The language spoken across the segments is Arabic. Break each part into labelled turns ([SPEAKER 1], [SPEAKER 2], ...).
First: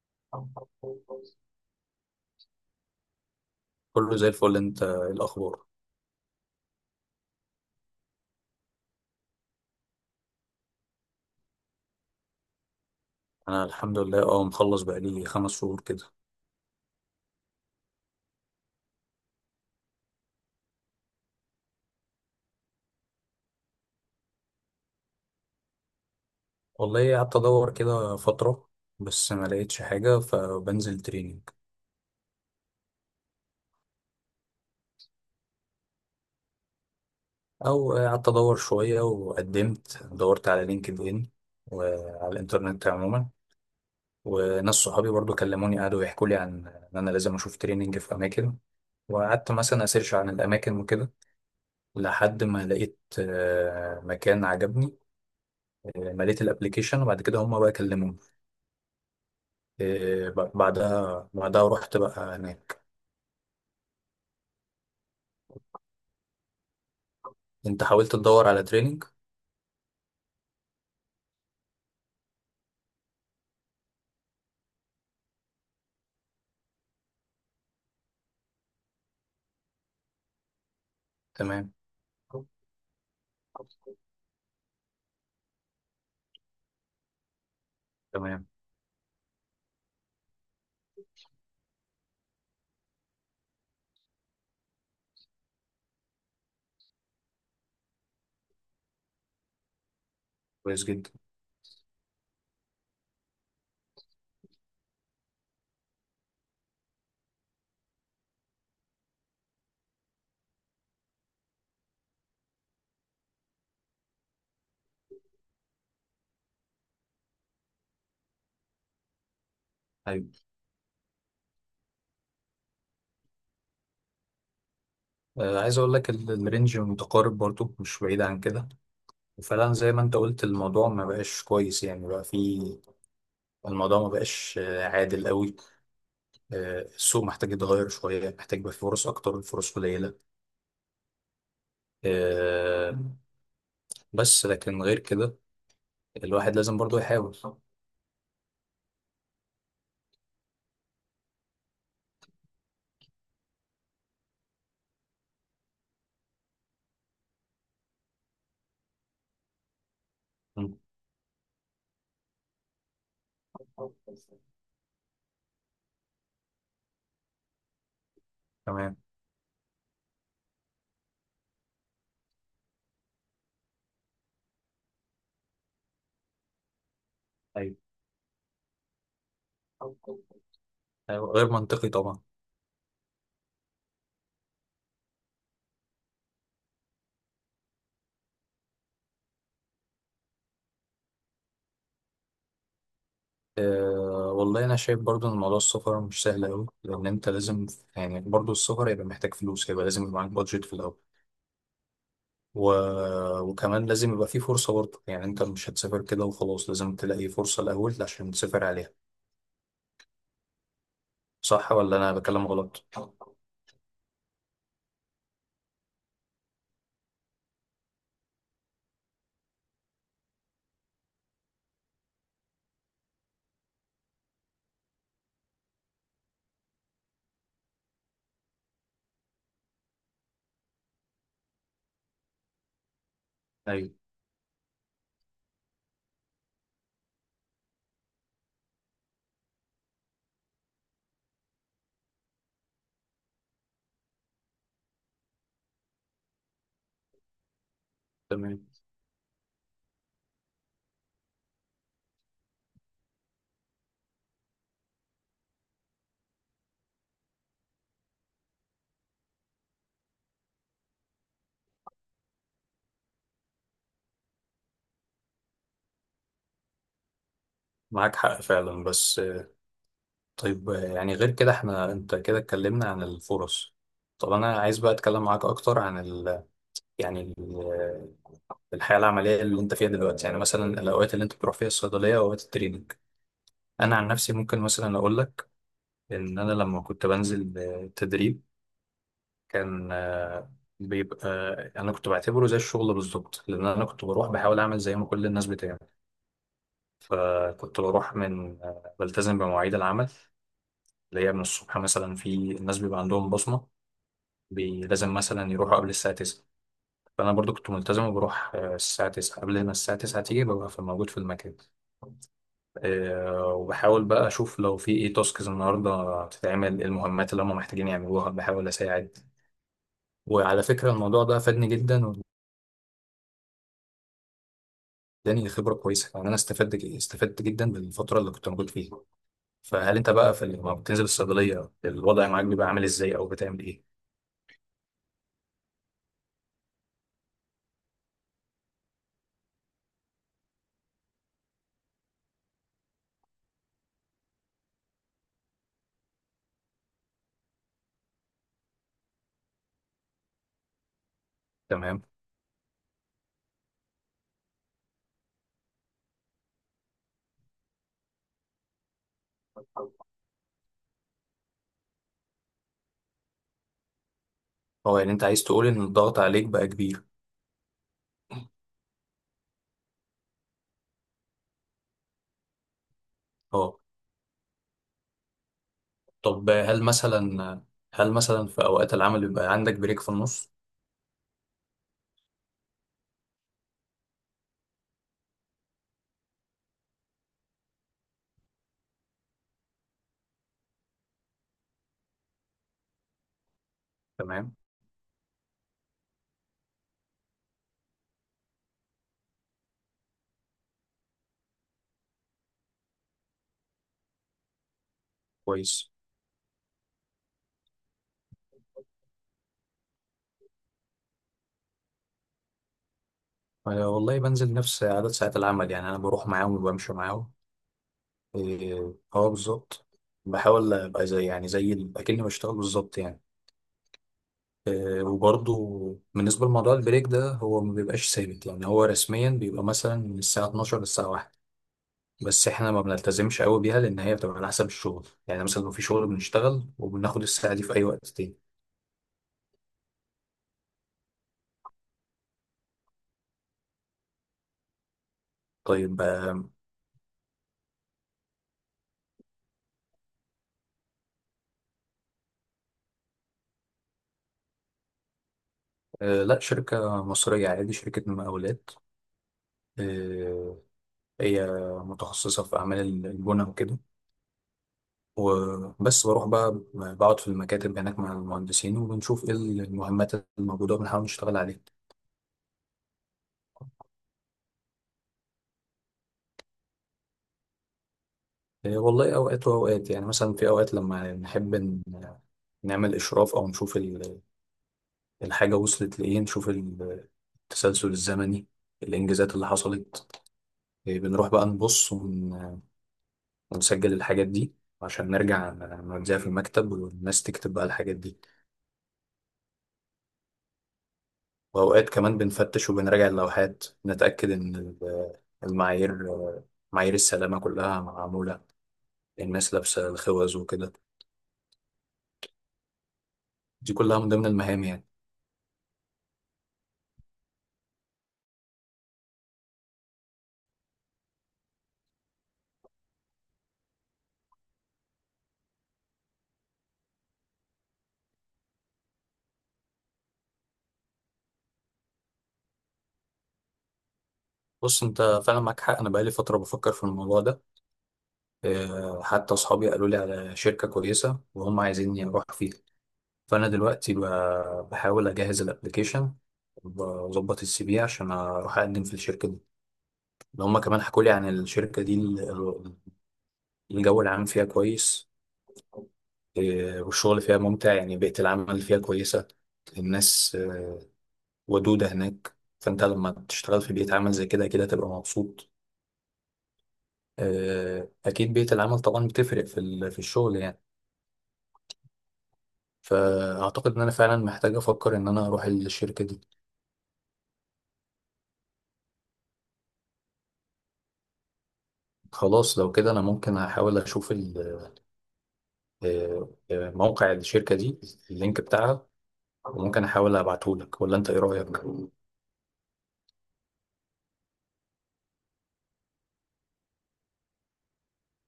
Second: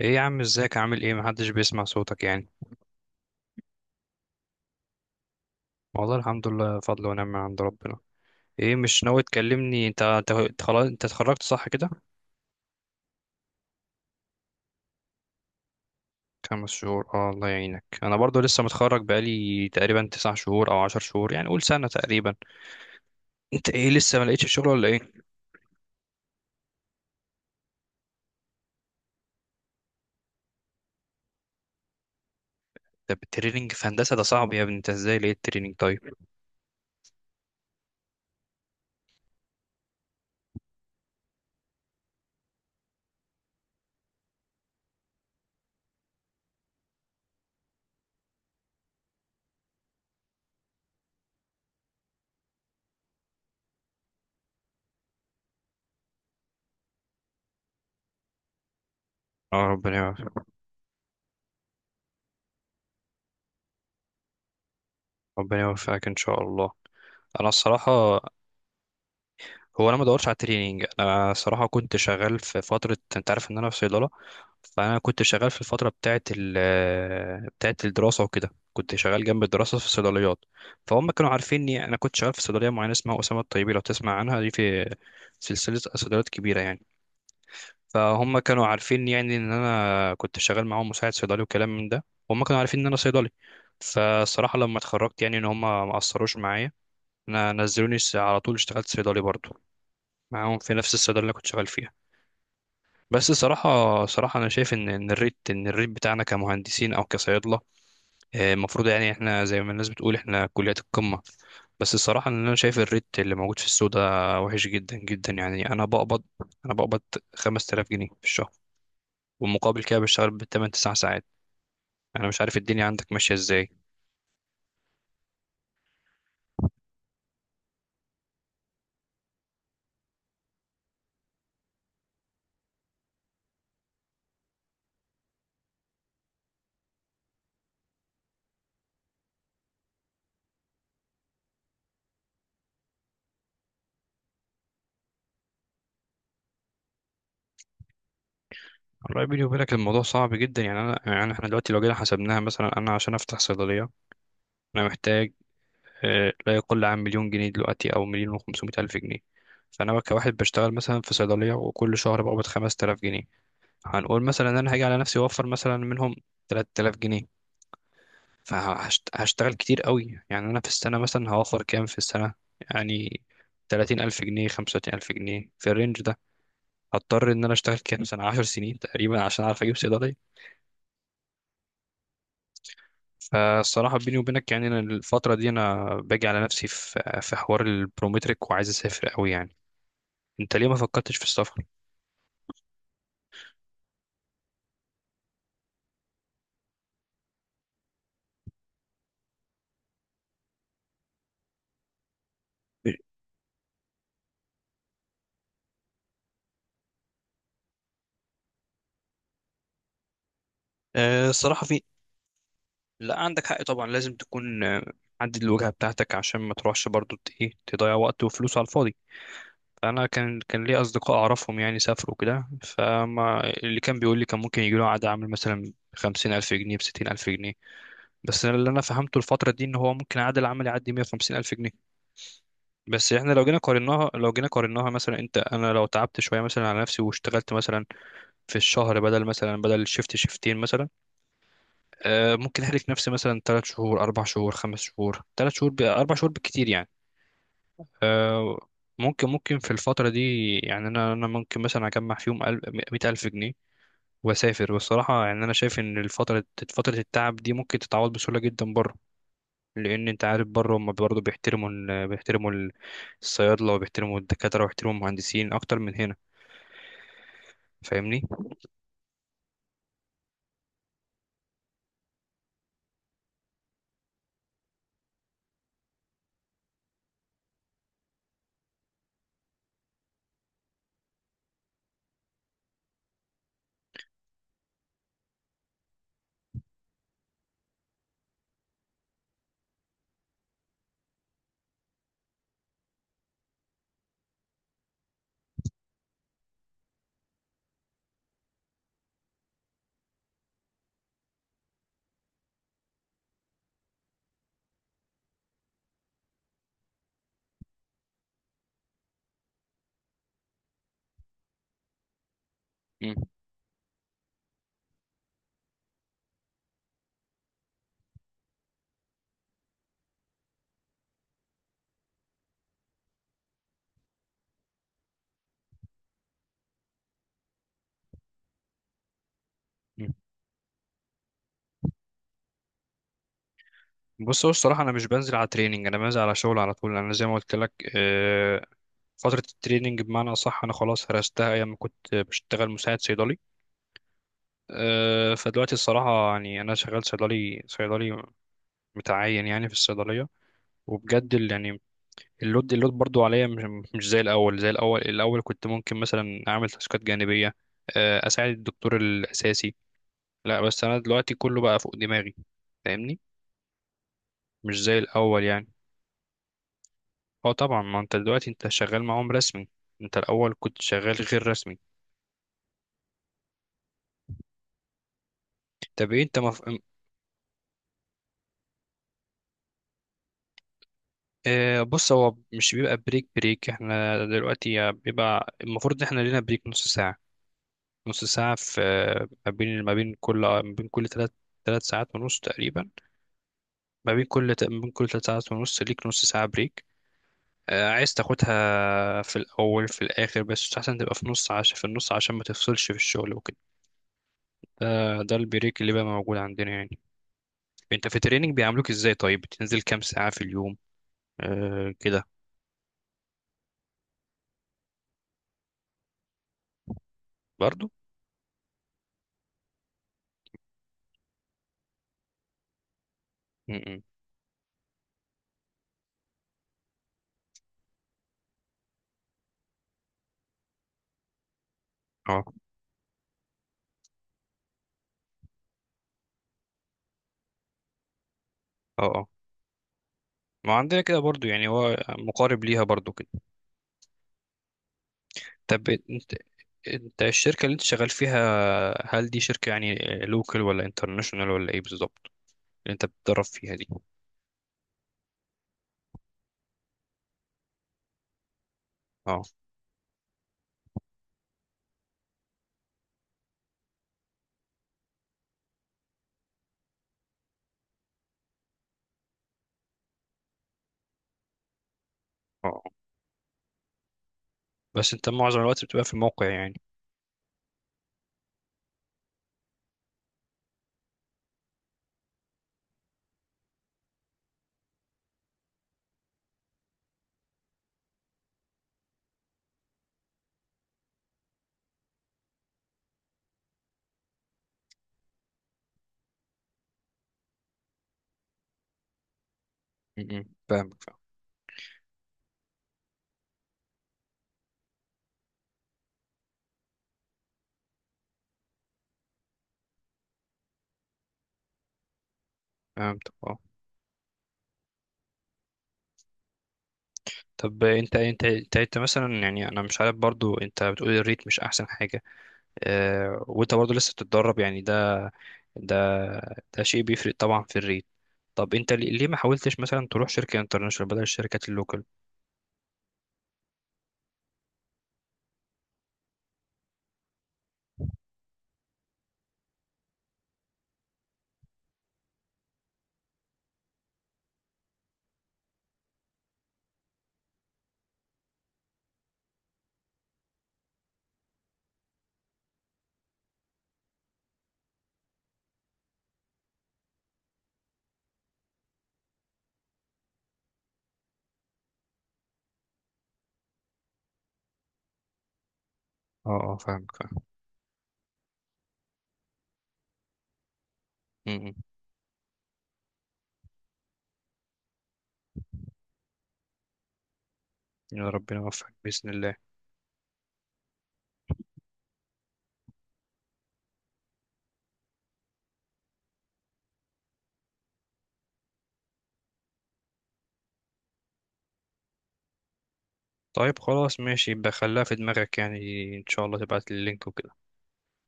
[SPEAKER 1] ايه يا عم، ازيك، عامل ايه، محدش بيسمع صوتك يعني؟
[SPEAKER 2] كله زي الفل، انت ايه الاخبار؟
[SPEAKER 1] والله الحمد لله، فضل ونعمة من عند ربنا. ايه مش ناوي تكلمني انت خلاص، انت اتخرجت صح كده؟
[SPEAKER 2] انا الحمد لله، مخلص بقالي 5 شهور كده.
[SPEAKER 1] 5 شهور، اه الله يعينك. انا برضو لسه متخرج بقالي تقريبا 9 شهور او 10 شهور، يعني قول سنة تقريبا. انت ايه، لسه ما لقيتش شغل ولا ايه؟
[SPEAKER 2] والله قعدت ادور كده فترة، بس ما لقيتش حاجة فبنزل تريننج.
[SPEAKER 1] ده التريننج في هندسة ده صعب يا ابني، انت ازاي لقيت تريننج طيب؟
[SPEAKER 2] او قعدت ادور شوية وقدمت دورت على لينكد ان، وعلى الانترنت عموما. وناس صحابي برضو كلموني، قعدوا يحكوا لي عن ان انا لازم اشوف تريننج في اماكن. وقعدت مثلا اسيرش عن الاماكن وكده، لحد ما لقيت مكان عجبني. مليت الابليكيشن، وبعد كده هم بقى كلموني.
[SPEAKER 1] اه ربنا
[SPEAKER 2] إيه،
[SPEAKER 1] يوفقك.
[SPEAKER 2] ب- بعدها بعدها رحت بقى هناك.
[SPEAKER 1] ربنا يوفقك ان شاء الله. انا
[SPEAKER 2] انت حاولت
[SPEAKER 1] الصراحة،
[SPEAKER 2] تدور على تريننج؟
[SPEAKER 1] هو انا ما دورتش على التريننج، انا صراحه كنت شغال في فتره، انت عارف ان انا في صيدله. فانا كنت شغال في الفتره بتاعه بتاعه الدراسه وكده، كنت شغال جنب الدراسه في الصيدليات. فهم كانوا
[SPEAKER 2] تمام.
[SPEAKER 1] عارفيني، انا كنت شغال في صيدليه معينه اسمها اسامه الطيبي، لو تسمع عنها، دي في سلسله صيدليات كبيره يعني. فهم
[SPEAKER 2] تمام.
[SPEAKER 1] كانوا عارفين يعني ان انا كنت شغال معاهم مساعد صيدلي وكلام من ده، وهم كانوا عارفين ان انا صيدلي. فالصراحه لما اتخرجت يعني ان هم ما قصروش معايا. انا نزلوني على طول، اشتغلت صيدلي برضو معاهم في
[SPEAKER 2] كويس
[SPEAKER 1] نفس
[SPEAKER 2] جدا.
[SPEAKER 1] الصيدلية اللي كنت شغال فيها. بس صراحة، صراحة أنا شايف إن الريت بتاعنا كمهندسين أو كصيادلة، المفروض يعني إحنا زي ما الناس بتقول إحنا كليات القمة. بس الصراحة إن أنا شايف الريت اللي موجود في السوق ده وحش جدا جدا، يعني أنا بقبض 5000 جنيه في الشهر، ومقابل كده بشتغل
[SPEAKER 2] ايوه.
[SPEAKER 1] بالتمن 9 ساعات. أنا مش عارف الدنيا عندك ماشية إزاي.
[SPEAKER 2] عايز اقول لك الرينج متقارب برضو، مش بعيد عن كده. وفعلا زي ما انت قلت الموضوع ما بقاش كويس، يعني بقى في، الموضوع ما بقاش عادل قوي. السوق محتاج يتغير شويه، محتاج يبقى في فرص اكتر، الفرص قليله. آه بس لكن غير كده، الواحد لازم برضو يحاول.
[SPEAKER 1] والله بيني وبينك الموضوع صعب جدا يعني، أنا يعني إحنا دلوقتي لو جينا حسبناها، مثلا أنا عشان أفتح صيدلية أنا محتاج لا يقل عن 1000000 جنيه دلوقتي او 1500000 جنيه. فانا كواحد بشتغل
[SPEAKER 2] مم.
[SPEAKER 1] مثلا في صيدليه وكل شهر بقبض 5000 جنيه، هنقول مثلا ان انا هاجي على نفسي اوفر مثلا منهم 3000 جنيه،
[SPEAKER 2] تمام.
[SPEAKER 1] فهشتغل كتير قوي يعني. انا في السنه مثلا هوفر كام في السنه؟ يعني 30000 جنيه، 35000 جنيه في الرينج ده. هضطر ان انا
[SPEAKER 2] ايوه.
[SPEAKER 1] اشتغل كام سنه؟ 10 سنين تقريبا عشان اعرف اجيب صيدليه.
[SPEAKER 2] أيوة، غير منطقي طبعا.
[SPEAKER 1] فالصراحه بيني وبينك يعني، أنا الفتره دي انا باجي على نفسي في حوار البرومتريك، وعايز اسافر قوي يعني. انت ليه ما فكرتش في السفر؟
[SPEAKER 2] والله أنا شايف برضو إن موضوع السفر مش سهل أوي، لأن أنت لازم، يعني برضو السفر هيبقى محتاج فلوس، هيبقى لازم يبقى معاك بادجت في الأول، و... وكمان لازم يبقى فيه فرصة برضو، يعني أنت مش هتسافر كده وخلاص، لازم تلاقي فرصة الأول عشان تسافر عليها.
[SPEAKER 1] أه الصراحه
[SPEAKER 2] صح
[SPEAKER 1] في،
[SPEAKER 2] ولا أنا بكلم غلط؟
[SPEAKER 1] لا عندك حق طبعا، لازم تكون محدد الوجهه بتاعتك عشان ما تروحش برضو ت- ايه تضيع وقت وفلوس على الفاضي. فانا كان لي اصدقاء اعرفهم يعني سافروا كده، فما اللي كان بيقول لي كان ممكن يجي له عقد عمل مثلا 50000 جنيه بستين ألف جنيه. بس أنا اللي أنا فهمته الفترة دي إن هو ممكن عقد العمل يعدي 150000 جنيه. بس إحنا لو جينا
[SPEAKER 2] أيوه.
[SPEAKER 1] قارناها، مثلا أنت، أنا لو تعبت شوية مثلا على نفسي واشتغلت مثلا في الشهر بدل شيفت شيفتين مثلا، ممكن احرك نفسي مثلا 3 شهور 4 شهور 5 شهور 3 شهور 4 شهور بالكتير يعني.
[SPEAKER 2] تمام.
[SPEAKER 1] آه، ممكن في الفترة دي يعني انا ممكن مثلا اجمع فيهم 100000 جنيه واسافر. والصراحة يعني انا شايف ان الفترة، فترة التعب دي ممكن تتعوض بسهولة جدا بره. لان انت عارف بره هم برضه بيحترموا الصيادلة، وبيحترموا الدكاترة، وبيحترموا المهندسين اكتر من هنا.
[SPEAKER 2] معاك
[SPEAKER 1] فاهمني؟
[SPEAKER 2] حق فعلا، بس طيب. يعني غير كده، أنت كده اتكلمنا عن الفرص. طب أنا عايز بقى أتكلم معاك أكتر عن يعني الحياه العمليه اللي انت فيها دلوقتي، يعني مثلا الاوقات اللي انت بتروح فيها الصيدليه واوقات التريننج. انا عن نفسي ممكن مثلا اقول لك ان انا لما كنت بنزل تدريب، كان آه، بيبقى آه، انا كنت بعتبره زي الشغل بالظبط، لان انا كنت بروح بحاول اعمل زي ما كل الناس بتعمل. كنت بروح من آه، بلتزم بمواعيد العمل، اللي هي من الصبح. مثلا في الناس بيبقى عندهم بصمه، لازم مثلا يروحوا قبل الساعه 9. فانا برضو كنت ملتزم وبروح الساعه 9 قبل ما الساعه 9 تيجي، ببقى موجود في المكان.
[SPEAKER 1] مم.
[SPEAKER 2] وبحاول بقى اشوف لو في ايه تاسكز النهارده تتعمل، إيه المهمات اللي هم محتاجين يعملوها، بحاول اساعد. وعلى فكره الموضوع ده فادني جدا، واداني خبره كويسه، يعني انا استفدت استفدت جدا بالفتره اللي كنت موجود فيها. فهل انت
[SPEAKER 1] مم.
[SPEAKER 2] بقى في، لما بتنزل الصيدليه الوضع معاك بيبقى عامل ازاي او بتعمل ايه؟
[SPEAKER 1] بص، هو الصراحة أنا مش بنزل على تريننج، أنا بنزل على شغل على طول. أنا زي ما قلت لك، فترة التريننج بمعنى أصح أنا خلاص هرستها أيام ما كنت بشتغل مساعد صيدلي. أه، فدلوقتي الصراحة يعني أنا شغال صيدلي، صيدلي متعين يعني في الصيدلية. وبجد يعني
[SPEAKER 2] تمام.
[SPEAKER 1] اللود برضو عليا مش، مش زي الأول. زي الأول، الأول كنت ممكن مثلا أعمل تاسكات جانبية، أه، أساعد الدكتور الأساسي. لا بس أنا دلوقتي كله بقى فوق دماغي، فاهمني؟ مش زي
[SPEAKER 2] هو يعني انت عايز
[SPEAKER 1] الأول
[SPEAKER 2] تقول
[SPEAKER 1] يعني.
[SPEAKER 2] ان الضغط عليك بقى كبير؟
[SPEAKER 1] أه طبعا، ما أنت دلوقتي أنت شغال معاهم رسمي، أنت الأول كنت شغال غير رسمي.
[SPEAKER 2] اه.
[SPEAKER 1] طب إيه أنت
[SPEAKER 2] طب هل مثلا في اوقات العمل بيبقى عندك بريك في النص؟
[SPEAKER 1] بص، هو مش بيبقى بريك بريك، احنا دلوقتي بيبقى المفروض ان احنا لينا بريك ½ ساعة. نص ساعة في ما بين كل ثلاث، 3 ساعات ونص تقريبا.
[SPEAKER 2] تمام.
[SPEAKER 1] ما بين كل 3 ساعات ونص ليك ½ ساعة بريك، عايز تاخدها في الأول في الآخر، بس أحسن تبقى في نص، عشان في النص عشان ما تفصلش في الشغل وكده. ده ده البريك
[SPEAKER 2] كويس.
[SPEAKER 1] اللي بقى موجود عندنا يعني. انت في التريننج بيعاملوك ازاي؟ طيب بتنزل كام ساعة في اليوم؟ آه كده
[SPEAKER 2] أنا والله بنزل نفس عدد ساعات العمل، يعني أنا بروح معاهم وبمشي معاهم.
[SPEAKER 1] برضو.
[SPEAKER 2] إيه، أه بالظبط. بحاول أبقى يعني زي أكني بشتغل بالظبط يعني.
[SPEAKER 1] م- م.
[SPEAKER 2] إيه، وبرضه بالنسبة لموضوع البريك ده، هو ما بيبقاش ثابت يعني. هو رسميا بيبقى مثلا من الساعة 12 للساعة 1،
[SPEAKER 1] اه،
[SPEAKER 2] بس إحنا ما بنلتزمش قوي بيها، لأن هي بتبقى على حسب الشغل. يعني مثلا لو في شغل بنشتغل وبناخد الساعة دي في أي وقت تاني.
[SPEAKER 1] اه، ما عندنا كده برضو يعني، هو مقارب ليها برضو كده. طب
[SPEAKER 2] طيب
[SPEAKER 1] انت، انت الشركة اللي انت شغال فيها هل دي شركة يعني لوكال ولا انترناشونال ولا ايه بالظبط؟ اللي انت بتدرب فيها دي.
[SPEAKER 2] لا، شركة مصرية عادي، شركة مقاولات.
[SPEAKER 1] اه،
[SPEAKER 2] هي متخصصة في أعمال البنى وكده، وبس بروح بقى بقعد في المكاتب هناك مع المهندسين، وبنشوف إيه المهمات الموجودة وبنحاول نشتغل عليها.
[SPEAKER 1] اه، بس انت معظم الوقت بتبقى في الموقع يعني؟
[SPEAKER 2] إيه والله، أوقات وأوقات. يعني مثلا في أوقات لما نحب نعمل إشراف، أو نشوف الحاجة وصلت لإيه، نشوف التسلسل الزمني، الإنجازات اللي حصلت. إيه بنروح بقى نبص ونسجل الحاجات دي، عشان نرجع نوديها في المكتب والناس تكتب بقى الحاجات دي.
[SPEAKER 1] م- م. فاهمك.
[SPEAKER 2] وأوقات كمان بنفتش وبنراجع اللوحات، نتأكد إن المعايير، معايير السلامة كلها معمولة، الناس لابسة الخوذ وكده.
[SPEAKER 1] فهمتك، اه.
[SPEAKER 2] دي كلها من ضمن المهام يعني.
[SPEAKER 1] طب انت مثلا، يعني انا مش عارف برضو، انت بتقول الريت مش احسن حاجة، اه، وانت برضو لسه بتتدرب يعني. ده ده شيء بيفرق طبعا في الريت. طب انت ليه ما حاولتش مثلا تروح شركة انترناشونال بدل الشركات اللوكال؟
[SPEAKER 2] بص أنت، فعلا معاك حق، أنا بقالي فترة بفكر في الموضوع ده. حتى أصحابي قالوا لي على شركة كويسة، وهم عايزيني أروح فيها. فأنا دلوقتي بحاول أجهز الأبليكيشن، وأظبط السي في عشان أروح أقدم في الشركة دي. لو هم كمان حكوا لي عن الشركة دي، الجو العام فيها كويس. إيه، والشغل فيها ممتع، يعني بيئة العمل فيها كويسة، الناس ودودة هناك، فأنت لما تشتغل في بيئة عمل زي كده كده تبقى مبسوط.
[SPEAKER 1] اه اه فاهمك، فاهم.
[SPEAKER 2] أكيد بيئة العمل طبعا بتفرق في في الشغل يعني.
[SPEAKER 1] م- م.
[SPEAKER 2] فأعتقد إن أنا فعلا محتاج أفكر إن أنا أروح الشركة دي.
[SPEAKER 1] يا ربنا يوفقك بإذن الله.
[SPEAKER 2] خلاص لو كده أنا ممكن أحاول أشوف موقع الشركة دي، اللينك بتاعها، وممكن أحاول أبعتهولك. ولا أنت إيه رأيك؟
[SPEAKER 1] طيب خلاص ماشي، يبقى خليها في دماغك يعني، إن شاء الله تبعت لي اللينك وكده.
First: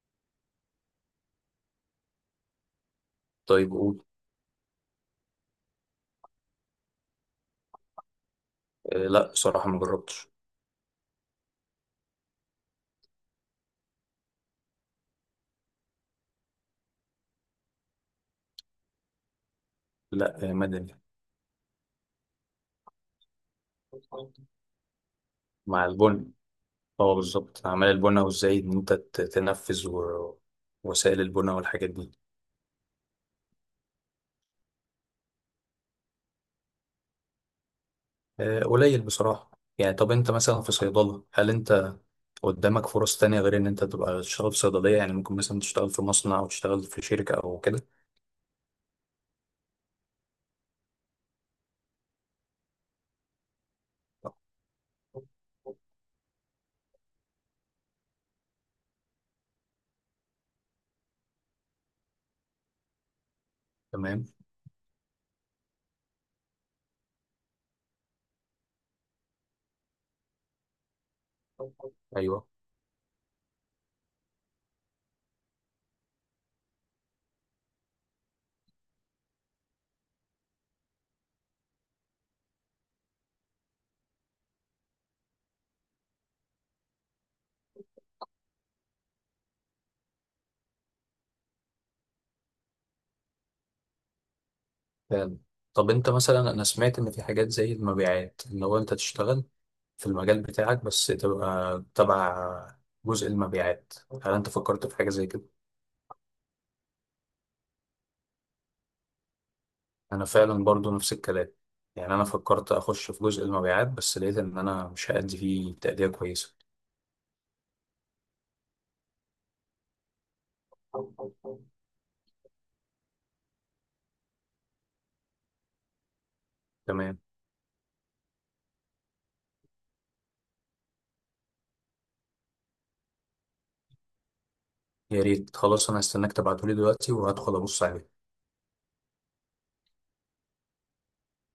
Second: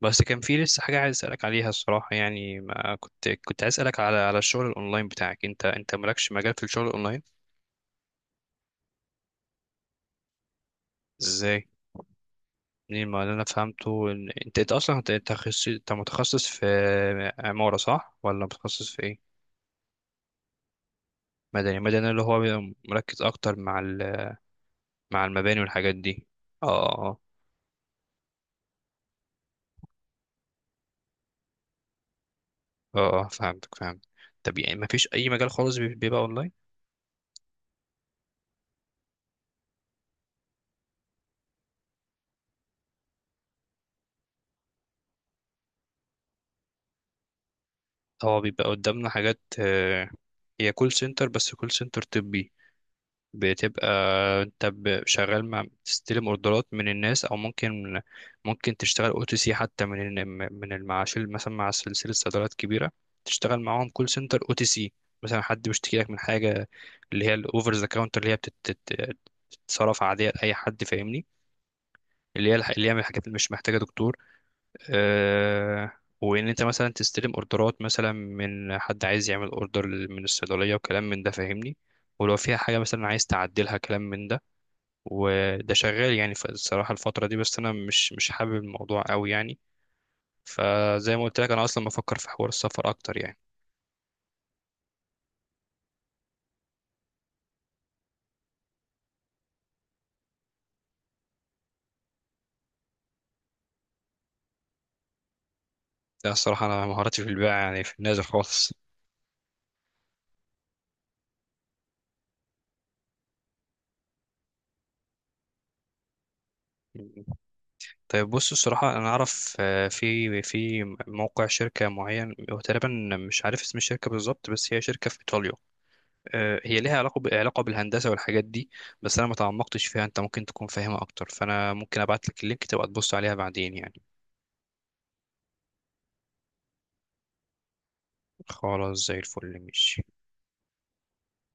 [SPEAKER 1] بس كان في لسه حاجة عايز أسألك عليها الصراحة يعني، ما كنت
[SPEAKER 2] طيب
[SPEAKER 1] عايز أسألك
[SPEAKER 2] قول.
[SPEAKER 1] على الشغل الأونلاين بتاعك، أنت مالكش مجال في الشغل الأونلاين؟
[SPEAKER 2] لا، بصراحة ما جربتش.
[SPEAKER 1] إزاي؟ منين؟ ما اللي أنا فهمته إن أنت تخصص، أنت متخصص في عمارة صح؟ ولا متخصص في إيه؟
[SPEAKER 2] لا، مدني.
[SPEAKER 1] مدني، مدني اللي هو بيبقى مركز أكتر مع مع المباني
[SPEAKER 2] مع
[SPEAKER 1] والحاجات دي.
[SPEAKER 2] البن،
[SPEAKER 1] اه،
[SPEAKER 2] اه بالظبط اعمال البنى، وازاي ان انت تنفذ وسائل البنى والحاجات دي.
[SPEAKER 1] اه اه فهمتك، فهمت. طب يعني مفيش اي مجال خالص بيبقى اونلاين؟
[SPEAKER 2] قليل بصراحه. يعني طب انت مثلا في صيدله، هل انت قدامك فرص تانية غير ان انت تبقى تشتغل في صيدليه؟ يعني ممكن مثلا تشتغل في مصنع او تشتغل في شركه او كده.
[SPEAKER 1] اه بيبقى قدامنا حاجات، هي كول سنتر، بس كول سنتر طبي. بتبقى انت شغال مع، تستلم اوردرات من الناس، او ممكن، ممكن تشتغل او تي سي حتى من من المعاش مثلا، مع سلسله صيدليات كبيره تشتغل معاهم كول
[SPEAKER 2] تمام.
[SPEAKER 1] سنتر او تي سي. مثلا حد بيشتكي لك من حاجه، اللي هي الاوفر ذا كاونتر، اللي هي بتتصرف عاديه لاي حد، فاهمني؟
[SPEAKER 2] ايوه.
[SPEAKER 1] اللي هي من الحاجات اللي مش محتاجه دكتور. آه، وان انت مثلا تستلم اوردرات مثلا من حد عايز يعمل اوردر من الصيدليه وكلام من ده، فاهمني؟ ولو فيها حاجه مثلا عايز تعدلها كلام من ده. وده شغال يعني، الصراحه الفتره دي بس انا مش حابب الموضوع قوي يعني، فزي ما قلت لك انا اصلا بفكر في حوار السفر اكتر يعني.
[SPEAKER 2] فعلا. طب انت مثلا، انا سمعت ان في حاجات زي المبيعات، ان هو انت تشتغل في المجال بتاعك، بس تبقى تبع جزء المبيعات. هل انت فكرت في حاجه زي كده؟
[SPEAKER 1] ده الصراحه انا مهاراتي في البيع يعني في النازل خالص.
[SPEAKER 2] انا فعلا برضو نفس الكلام، يعني انا فكرت اخش في جزء المبيعات، بس لقيت ان انا مش هأدي فيه تأدية كويسة.
[SPEAKER 1] طيب بص، الصراحة أنا أعرف في موقع شركة معين، هو تقريبا، مش عارف اسم الشركة بالظبط، بس هي شركة في إيطاليا، هي ليها
[SPEAKER 2] تمام.
[SPEAKER 1] علاقة علاقة بالهندسة والحاجات دي. بس أنا ما تعمقتش فيها، أنت ممكن تكون فاهمها أكتر، فأنا ممكن أبعت لك اللينك تبقى تبص عليها بعدين يعني.
[SPEAKER 2] يا ريت. خلاص انا هستناك تبعتولي دلوقتي وهدخل ابص عليه.
[SPEAKER 1] خلاص زي الفل، ماشي.